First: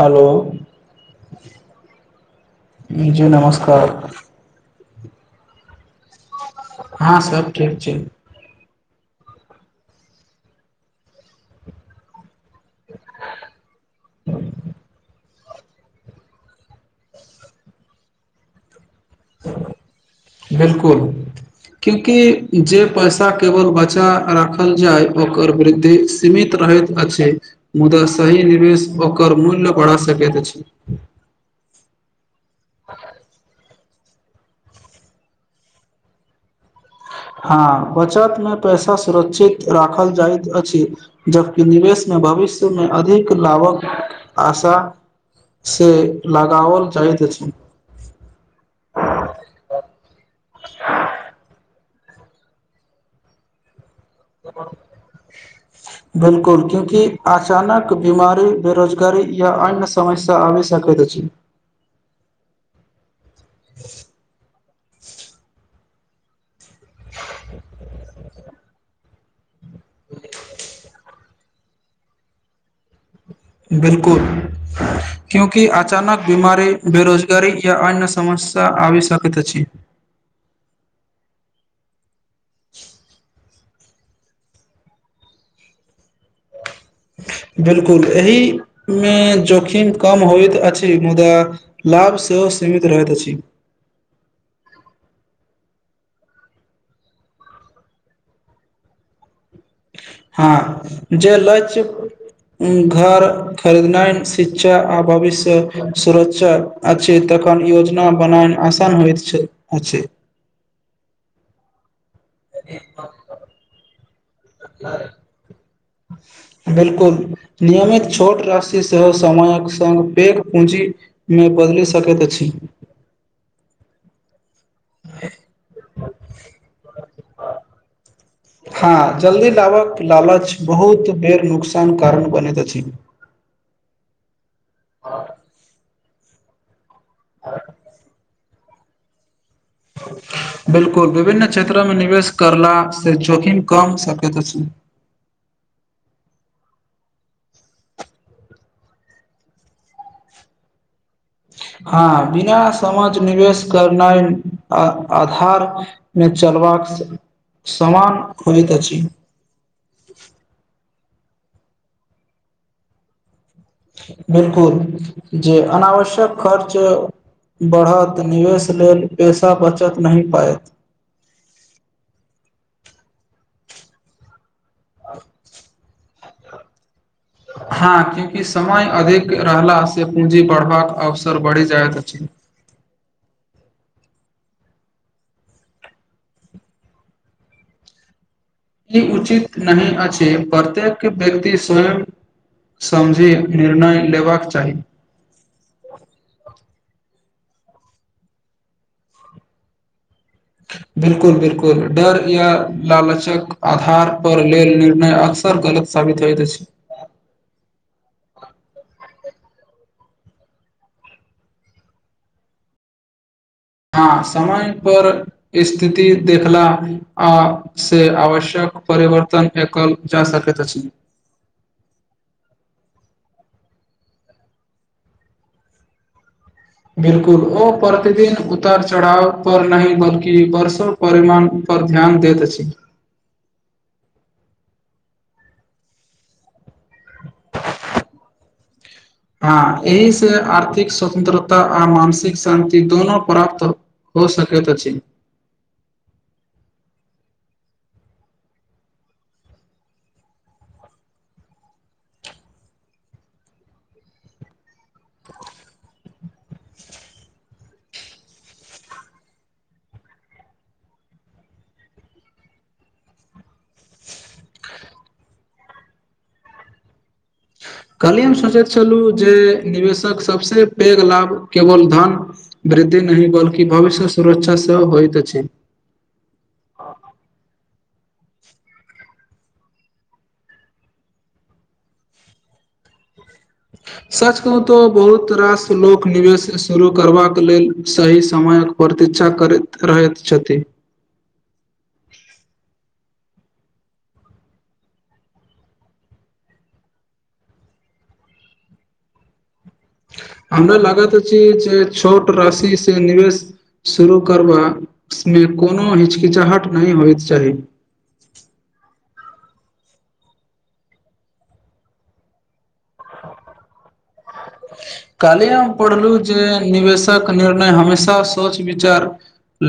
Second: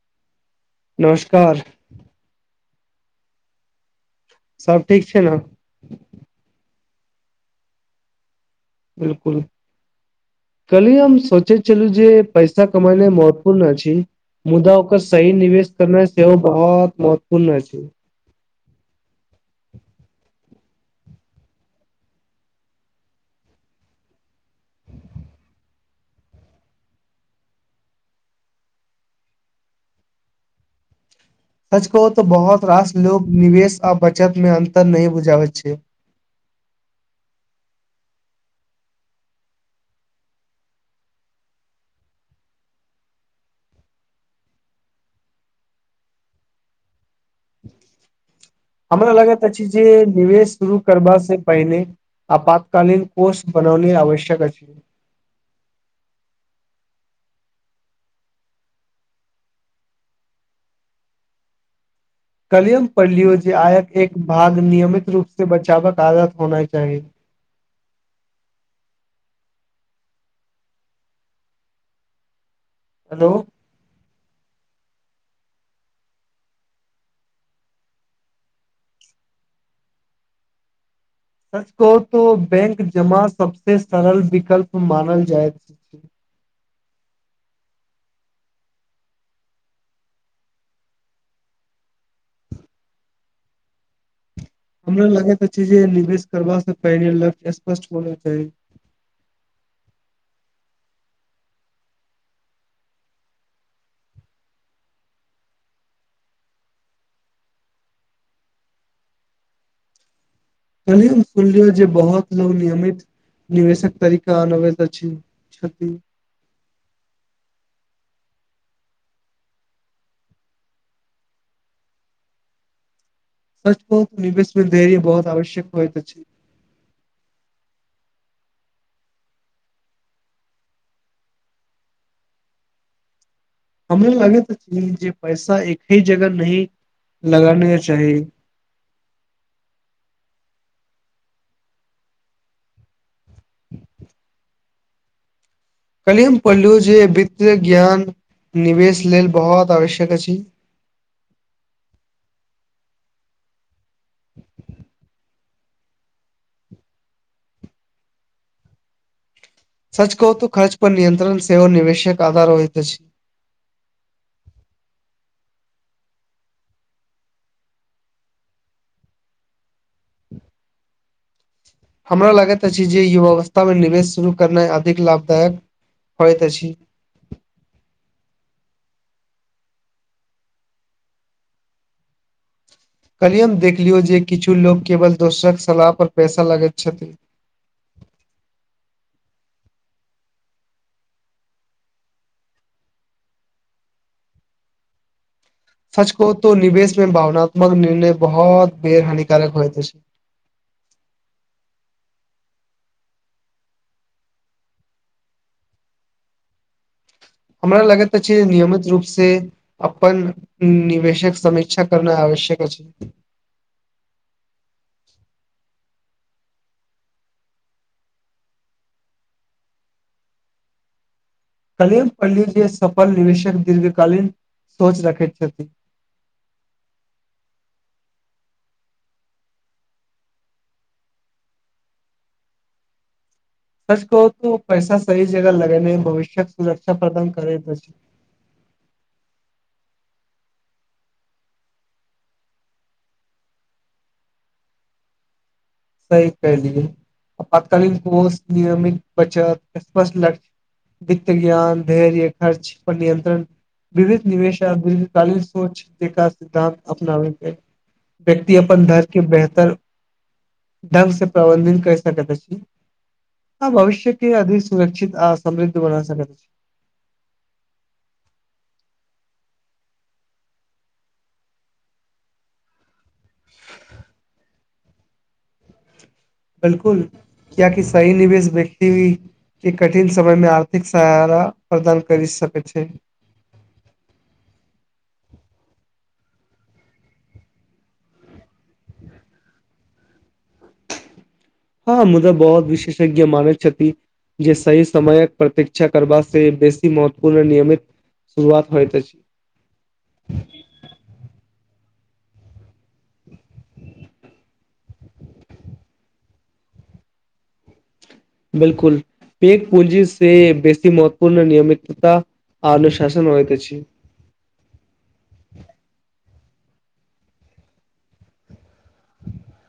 Hello. नमस्कार। जी नमस्कार। सब ठीक छै ने? हां सब ठीक छै। बिलकुल, काल्हि हम सोचै छलहुं जे पैसा कमेनाइ महत्वपूर्ण अछि मुदा ओकर सही निवेश करनाइ सेहो बहुत महत्वपूर्ण अछि। बिलकुल, कियाकि जे पैसा केवल बचाके राखल जाय ओकर वृद्धि सीमित रहैत अछि, मुदा सही निवेश ओकर मूल्य बढ़ा सकैत अछि। स्कोप त बहुत रास लोक निवेश आ बचत मे अन्तर नहि बुझायत छै। हां बचतमे पैसा सुरक्षित राखल जाइत अछि जबकि निवेशमे भविष्यमे अधिक लाभक आशा से लगाओल जाइत अछि। हमरा लागैत अछि जे निवेश शुरू करबास से पहिने आपातकालीन कोष बनौने आबै [unintelligible] क्यूँकि अचानक बीमारी, बेरोजगारी या अन्य समस्या आबि सकैत अछि काल्हिये हम पढ़लियै जे आयक एक भाग नियमित रूप से बचावक आदत होना चाही। हेलो बिलकुल। कियेकि अचानक बीमारु, बेरोजगारी या अन्य समस्या आबी सकैत अछि। परितोष। त बैंक जमा सब से सरल विकल्प मानल जाइत अछि। बिल्कुल, एहिमे जोखिम कम होइत अछि मुदा लाभ सेहो सीमित रहैत अछि। हमरा लगे छै जे निवेश करबा से पहिने लक्ष्य स्पष्ट होना चाही। हँ जे लक्ष्य घर खरीदनाइ, शिक्षा आ भविष्य सुरक्षा अछि तखन योजना बनायब आसान होइत छै अछि। काल्हिये हम सुनलियै जे बहुत लोक नियमित निवेशक तरीका अपनवैत अछि, छथि। बिलकुल नियमित छोट राशि सेहो समयक संग पैघ पूँजीमे बदलि सकैत अछि। सर् बहुत बे [unintelligible] देरी बहुत आवश्यक होइत अछि। हान, जल्दी लाभक लालच बहुत बेर नुकसानक कारण बनैत अछि। हमरा लागैत जे पैसा एके जगह नहि लगाना चाही। बिल्कुल, विभिन्न क्षेत्रमे निवेश करलासँ जोखिम कम क सकैत अछि। काल्हिये हम पढ़लहुं जे वित्तीय ज्ञान निवेश लेल बहुत आवश्यक अछि। हां, बिना समझ निवेश करनाइ अन्हारमे चलबाक समान होइत अछि। सच कहु त खर्च पर नियंत्रण सेहो निवेशक आधार होइत अछि। बिलकुल, जे अनावश्यक खर्च बढ़त त निवेश लेल पैेसा बचा नहि पायब। हमरा लागैत अछि जे युवा अवस्था मे निवेश शुरू करनाइ अधिक लाभदायक होयत अछि। हां, कियाकि समय अधिक रहलासँ पूँजी बढ़बाक अवसर बढ़ि जाइत अछि। काल्हिये हम देखलियै जे किछु लोक केवल दोसरक सलाह पर पैसा लागैत छथि। ई उचित नहि अछि, प्रत्येक व्यक्ति के स्वयं समझिके निर्णय लेबाक चाही। सच कहु त निवेश में भावनात्मक निर्णय बहुत बेर हानिकारक होइत अछि। बिलकुल बिलकुल डर या लालचक आधार पर लेल निर्णय अकसर गलत साबित होइत अईछ। [unintelligible] हमरा लगत तऽ छै नियमित रूप से। से अपन निवेशक समी्षा करना आवश्यक अछि अईछ। [unintelligible] हँ समयपर स्थिति देखला से आवश्यक परिवर्तन देखल जा सकैत अछि। [unintelligible] कलम पल्लूज सफल निवेशक दीर्घकालीन सोच रखैत छथि। [inaudible] बिलकुल ओ प्रतिदिन उतर चढ़ाव पर नहि बल्कि वर्षो परिमाण पर ध्यान दैत अछि। [unintelligible] सच कहु त पैसा सही जगह लगेनाइ भविष्यक सुरक्षा प्रदान करैत अति। हां एहिसे आर्थिक स्वतन्त्रता आ मानसिक शान्ति दुनू प्राप्त हो सकैत अछि। सही कहलियै, आपातकालीन कोष नियमित बचत वित्त ज्ञान, धैर्य, खर्च पर नियंत्रण विविध निवेश आ दीर्घ कालीन सोच सिद्धांत अपनावे छै व्यक्ति अपन धर के बेहतर ढंग से प्रबंधन कर सकैत अछि आ भविष्य के अधिक सुरक्षित आ समृद्ध बना सकैत अछि। काल्हिये हम सोचैत छलहुँ जे निवेशक सभसँ पैघ लाभ केवल धन वृद्धि नहि बल्कि भविष्य सुरक्षा सेहो होइत अछि। बिलकुल कियक सही निवेश व्यक्ति के कठिन समयमे आर्थिक सहारा प्रदान कर सकेत छै। [unintelligible] सच कहू तो बहुत रास लोक निवेश शुरू करबाक लेल सही समयक प्रतीक्षा करैत रहैत छथिन। [unintelligible] हँ मुदा बहुत विशेष। मान जे सी समयक प्रत्षा कर से बेसी महत्वपूर्ण नियमित शुरुआत होइत छै। [unintelligible] [unintelligible] हमरा लागा तऽ छी जे। [unintelligible] छोट राशिसँ निवेश शुरू करबामे कोनो हिचकिचाहट नहि होइत चाही। [unintelligible] बिलकुल पक पुलजी से बेसी महत्वपूर्ण नियमितता आ अनुशासन होइत अईछ। [unintelligible] काल्हि हम पढ़लहुँ जे निवेशक निर्णय हमेशा सोच विचार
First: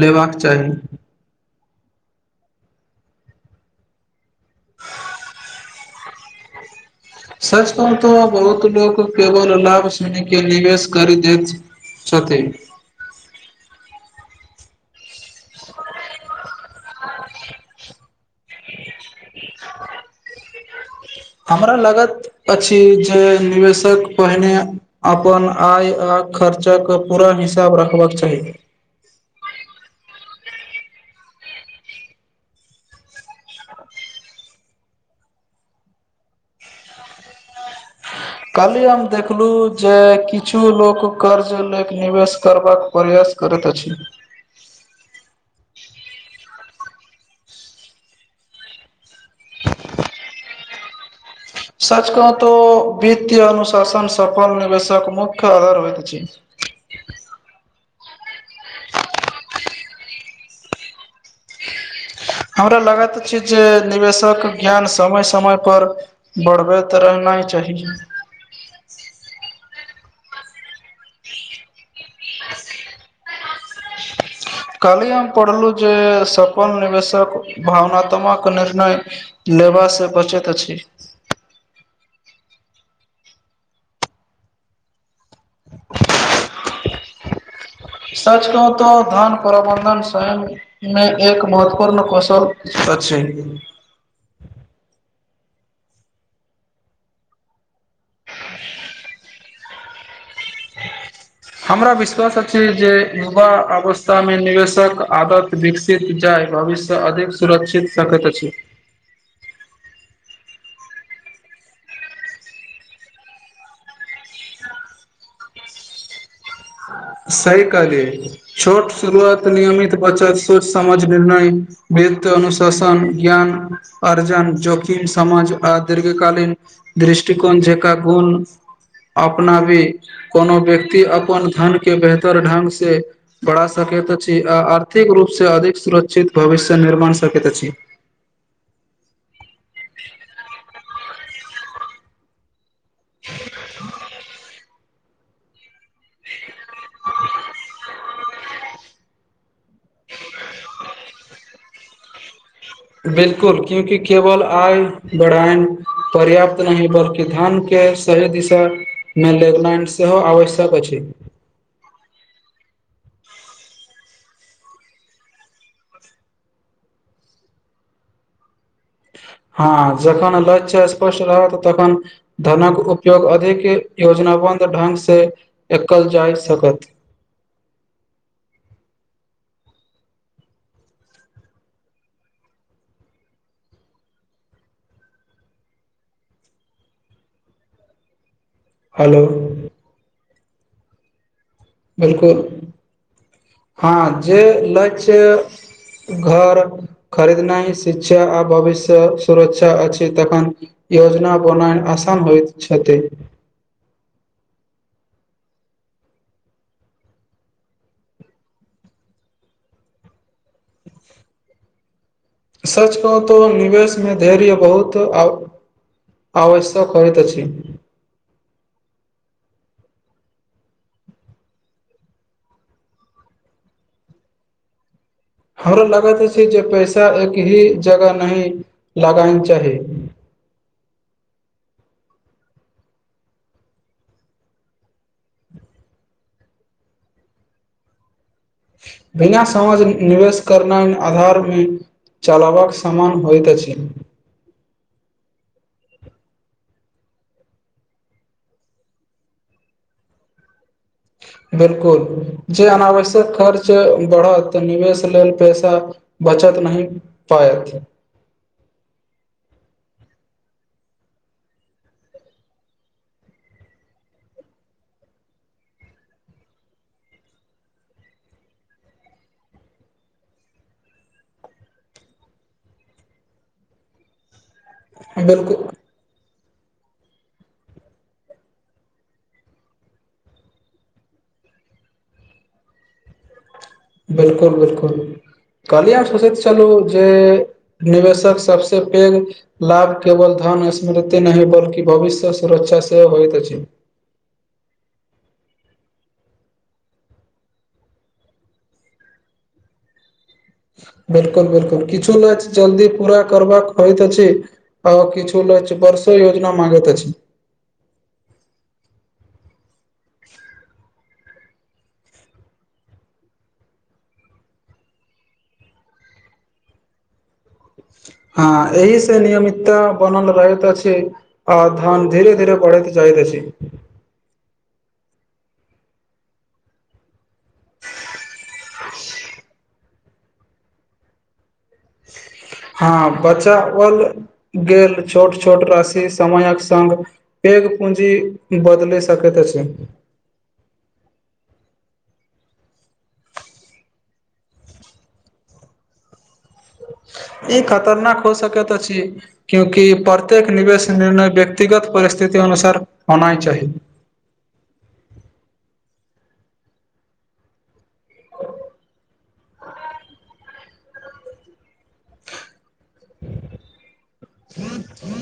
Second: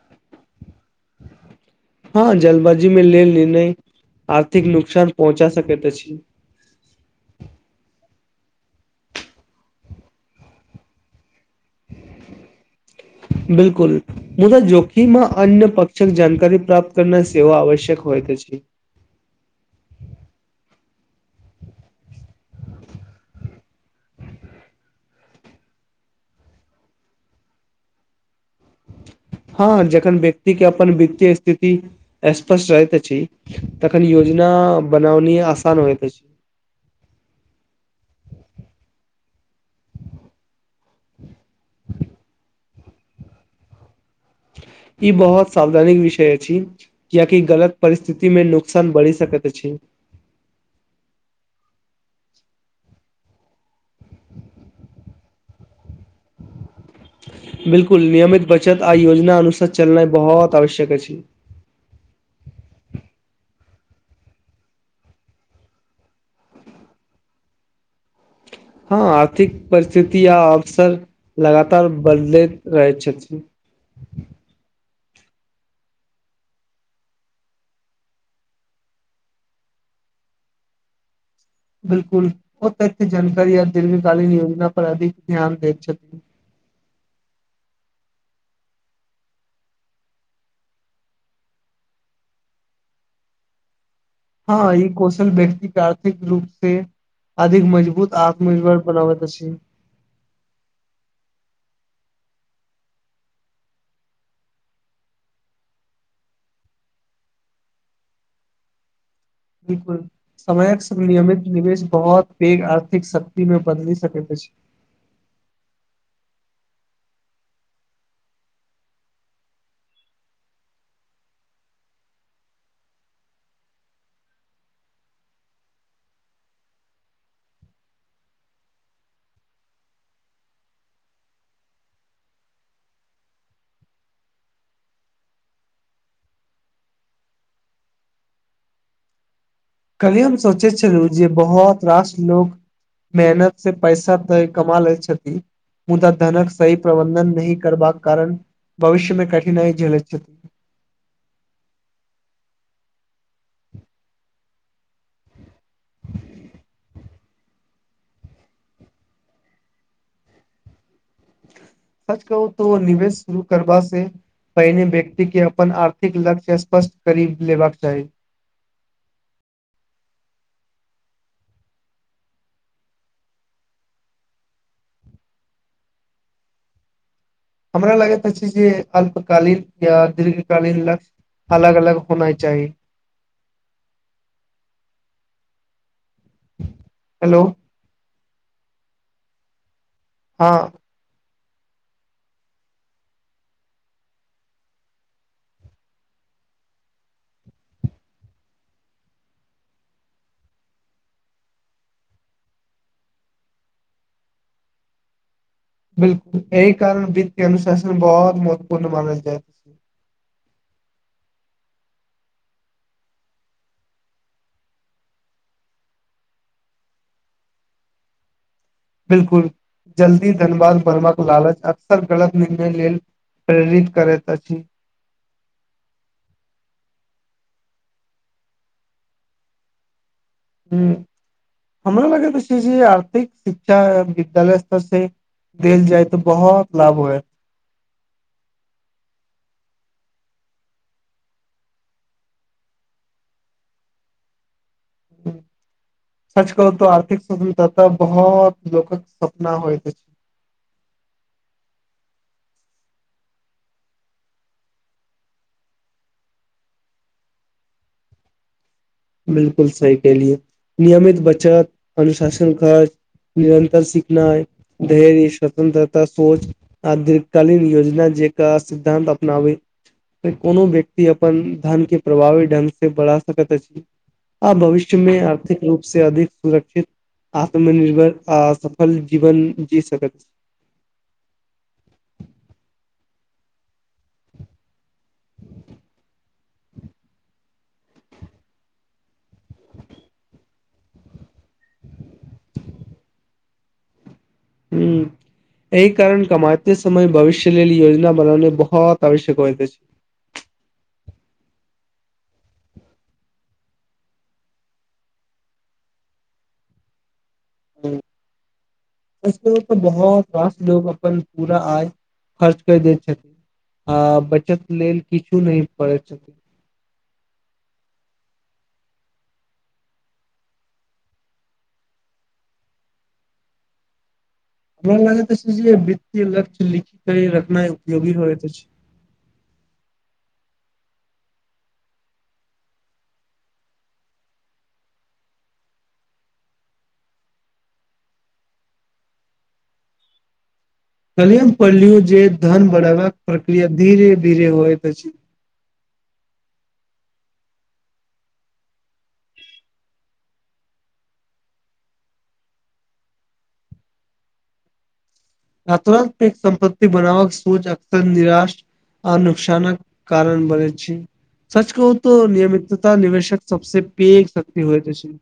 लेबाक चाही। [unintelligible] ह जलबाजी मे लेल निर्णय। [unintelligible] आर्थिक नुकसान पहुँचा सके। [unintelligible] दछि। [unintelligible] सच त बहुत लोको केवल लाभ सुन के निवेश करी दैत छथिन। [unintelligible] बिलकुल मुदाऽ जोखिममे अन्य प्षक जानकारी प्राप्त करना सेव आवश्यक होइ त छै। [unintelligible] हमरा लागत अछि जे निवेशक पहिने अपन आय आ खर्चाके पूरा हिसाब रखबाक चाही। [unintelligible] हँ जखन व्यक्तिक के अपन वित्तीय स्थिति स्पष्ट रहैत अछि तखन योजना बनाउनी आसान होइत अछि। [unintelligible] काली हम देखलहु जे किछु लोक कर्ज ले क निवेश करबाक प्रयास करैत अछि। [unintelligible] ई बहुत सावधानीक विषय अछि कियाकि गलत परिस्थितिमे नुकसान बढ़ि सकैत अछि। [unintelligible] सच क त वित्त अनुशासन सफल निवेशक मुख्य आधार होइत छै। [unintelligible] [unintelligible] बिल्कुल नियमित बच। चत आ योजना अनुसार। [unintelligible] चलनाइ बहोत आवश्यक अछि। [unintelligible] हमरा लागै त छै जे निवेशक ज्ञान समय -समय पर बढ़बैत रहना चाही। [unintelligible] हां आर्थिक। [unintelligible] परिस्थिति या अवसर लगातार। बदलैत रहै छथिन। [unintelligible] कल्हि हम पढ़लौ जे सफल निवेशक भावनात्मक निर्णय लेबा से बचैत अछि। [unintelligible] बिल्कुल ओ तै एते जानकारी आर दीर्घकालीन योजना पर अधिक। [unintelligible] ध्यान दै छथिन। [unintelligible] सच कहु तो धन प्रबंधन स्वयं मे एक महत्वपूर्ण कौशल अछि। [unintelligible] हां ई कौशल व्यक्ति के आर्थिक रूप से अधिक मजबूत आत्मनिर्भर बनाबैत अछि। [unintelligible] हमरा विश्वास अछि जे युवा अवस्थामे निवेशक आदत विकसित जाय भविष्य अधिक सुरक्षित सकैत अछि। [unintelligible] बिल्कुल समयक संग नियमित निवेश बहुत पैघ आर्थिक शक्ति मे बदलि सकैत अछि। [unintelligible] सही कहलियै छोट शुरुआत नियमित बचत सोच समझ निर्णय वित्त अनुशासन ज्ञान अर्जन जोखिम समाज आ दीर्घकालीन दृष्टिकोण जैका गुण अपनाबी कोनो व्यक्ति अपन। धनके बेहतर ढंग से बढ़ा सकैत अछि आ आर्थिक रूप से अधिक सुरक्षित भविष्य निर्माण सकैत अछि। [unintelligible] कल्हि हम सोचै छलहुँ जे बहोत रास लोक। [unintelligible] [unintelligible] मेहनत से पैसा तै कमा लै। छथि मुदा धनक सही प्रबन्धन नहि करबाक कारण भविष्यमे कठिनाइ झेलैत छथि। [unintelligible] बिल्कुल क्यूकि केवल आय बढ़ाएन पर्याप्त नहि बल्कि धन के सही दिशामे [unintelligible] सेहो आवश्यक अछि। सच कहू तो निवेश शुरू करबा से पहिने व्यक्ति के अपन आर्थिक लक्ष्य स्पष्ट करि लेबाक चाही। हां जखन लक्ष्य स्पष्ट रहत तखन धनक उपयोग अधिक योजनाबद्ध ढ़ंग एकल जाय सकत। [unintelligible] हमरा लगैत अछि जे अल्पकालीन या दीर्घकालीन लक्ष्य अलग अलग होनाय चाही। [unintelligible] हेलो। [unintelligible] हलो। [unintelligible] हां। [unintelligible] बिल्कुल हां जे लक्ष्य घर खरीदनाय शिक्षा आ भविष्य सुरक्षा अछि तखन योजना होनाय आसान होएत छथि। [unintelligible] बिल्कुल एहि कारण वित्त अनुशासन बहोत महत्वपूर्ण मानल जाए। [unintelligible] सच कहू तऽ निवेशमे धैर्य बहुत आव आवश्यक होइत अछि। [unintelligible] बिल्कुल जल्दी धनवान बनबाक लालच अक्सर गलत निर्णय लेल प्रेरित करैत अछि। [unintelligible] हमरा लगैत अछि जे पैसा एक ही जगह नहि लगाना चाही। [unintelligible] हु हमरो लगैत अछि जे आर्थिक शिक्षा विद्यालय स्तर से देल जाय तऽ बहोत लाभ होय। [unintelligible] बिना समझ निवेश करनाइ [unintelligible] चलाबक समान होइत अछि। [unintelligible] उम्म सच कहू तऽ आर्थिक स्वतन्त्रता बहोत लोकक सपना होएत अछि। [unintelligible] बिल्कुल जे अनावश्यक खर्च बढ़त त निवेश लेल पैसा बचत नहि पाएत। [unintelligible] बिल्कुल सही केेलिए नियमित बचत अनुशासन खर्च निरन्तर सिखनाय धैर्य स्वतंत्रता सोच आ दीर्घकालीन योजना जेका सिद्धान्त अपनाबी कोनो व्यक्ति अपन धन के प्रभावी ढंग से बढ़ा सकैत अछि। आ भविष्य मे आर्थिक बिलकुल रूप से अधिक। सुरक्षित आत्मनिर्भर आ सफल जीवन जी सकैत। [unintelligible] बिल्कुल बिल्कुल कहलियै हम सोचैत छलहु जे निवेशक सबसे पैघ लाभ केवल धन स्मृति नहि बल्कि भविष्य सुरक्षा सेहो होइत अछि। [unintelligible] हु एहि कारण कमाते समय भविष्य लेल योजना बनानाय बहोत आवश्यक होएत अछि। [unintelligible] बिल्कुल- बिल्कुल किछु लै छै जल्दी पूरा करबाक होइत अछि आ किछु लै छै बर्षो योजना मागैत अछि। [unintelligible] [unintelligible] हुं किछ लोक के बहोत रास लोक अपन पूरा आय खर्च कर दै छथिन आ बचत लेल किछु नहि पड़े छथिन। हां एहि से नियमितता बनल रहैत अछि आ धन धीरे धीरे बढ़ैत जाएत अछि। [unintelligible] हमरा लागैत आछि जे वित्तीय लक्ष्य लिखी के रखनाय उपयोगी होएत अछि। [unintelligible] हां बचाओल गेल छोट -छोट राशि समयक संग पेघ पूँजी बदलै सकैत अछि। [unintelligible] पहलुक पाइ लियो जे धन बढ़ैबाक प्रक्रिया धीरे- धीरे होएत अछि। ई खतरनाक हौ सकैत अछि क्यूँकि प्रत्येक निवेश निर्णय व्यक्तिगत परिस्थिति अनुसार होनाय चाही। [unintelligible] आ तुरंत पैघ संपत्ति बनाबक सोच अक्सर निराश आ नुकसानक कारण बनेै छै सच कहू। त नियमितता निवेशक सबसे पैघ शक्ति होएत अछि। [unintelligible]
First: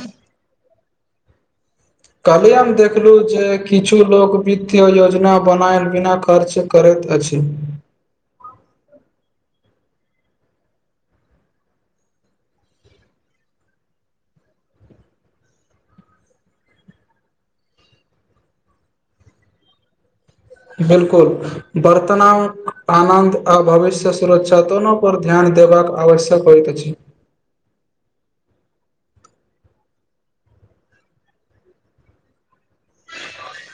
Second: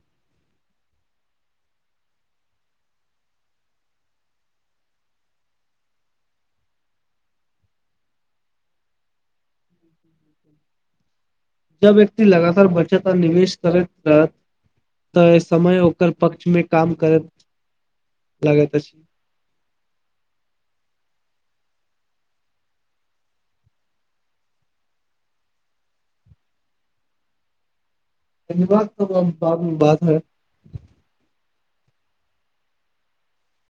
कल्हि हम देखलु जे किछु लोक वित्तीय योजना बनायल बिना खर्च करैत अछि। [unintelligible] जब व्यक्ति लगातार बचत आ निवेश करैत रहत तै समय ओकर पक्ष मे काम करैत लागैत अछि। [unintelligible] बिल्कुल बर्तनांक आनन्द आ भविष्य सुरक्षा दोनो पर ध्यान देबाक आवश्यक होइत अछि। [unintelligible] धन्यवाद तब अब बाद में बात हैत। [unintelligible]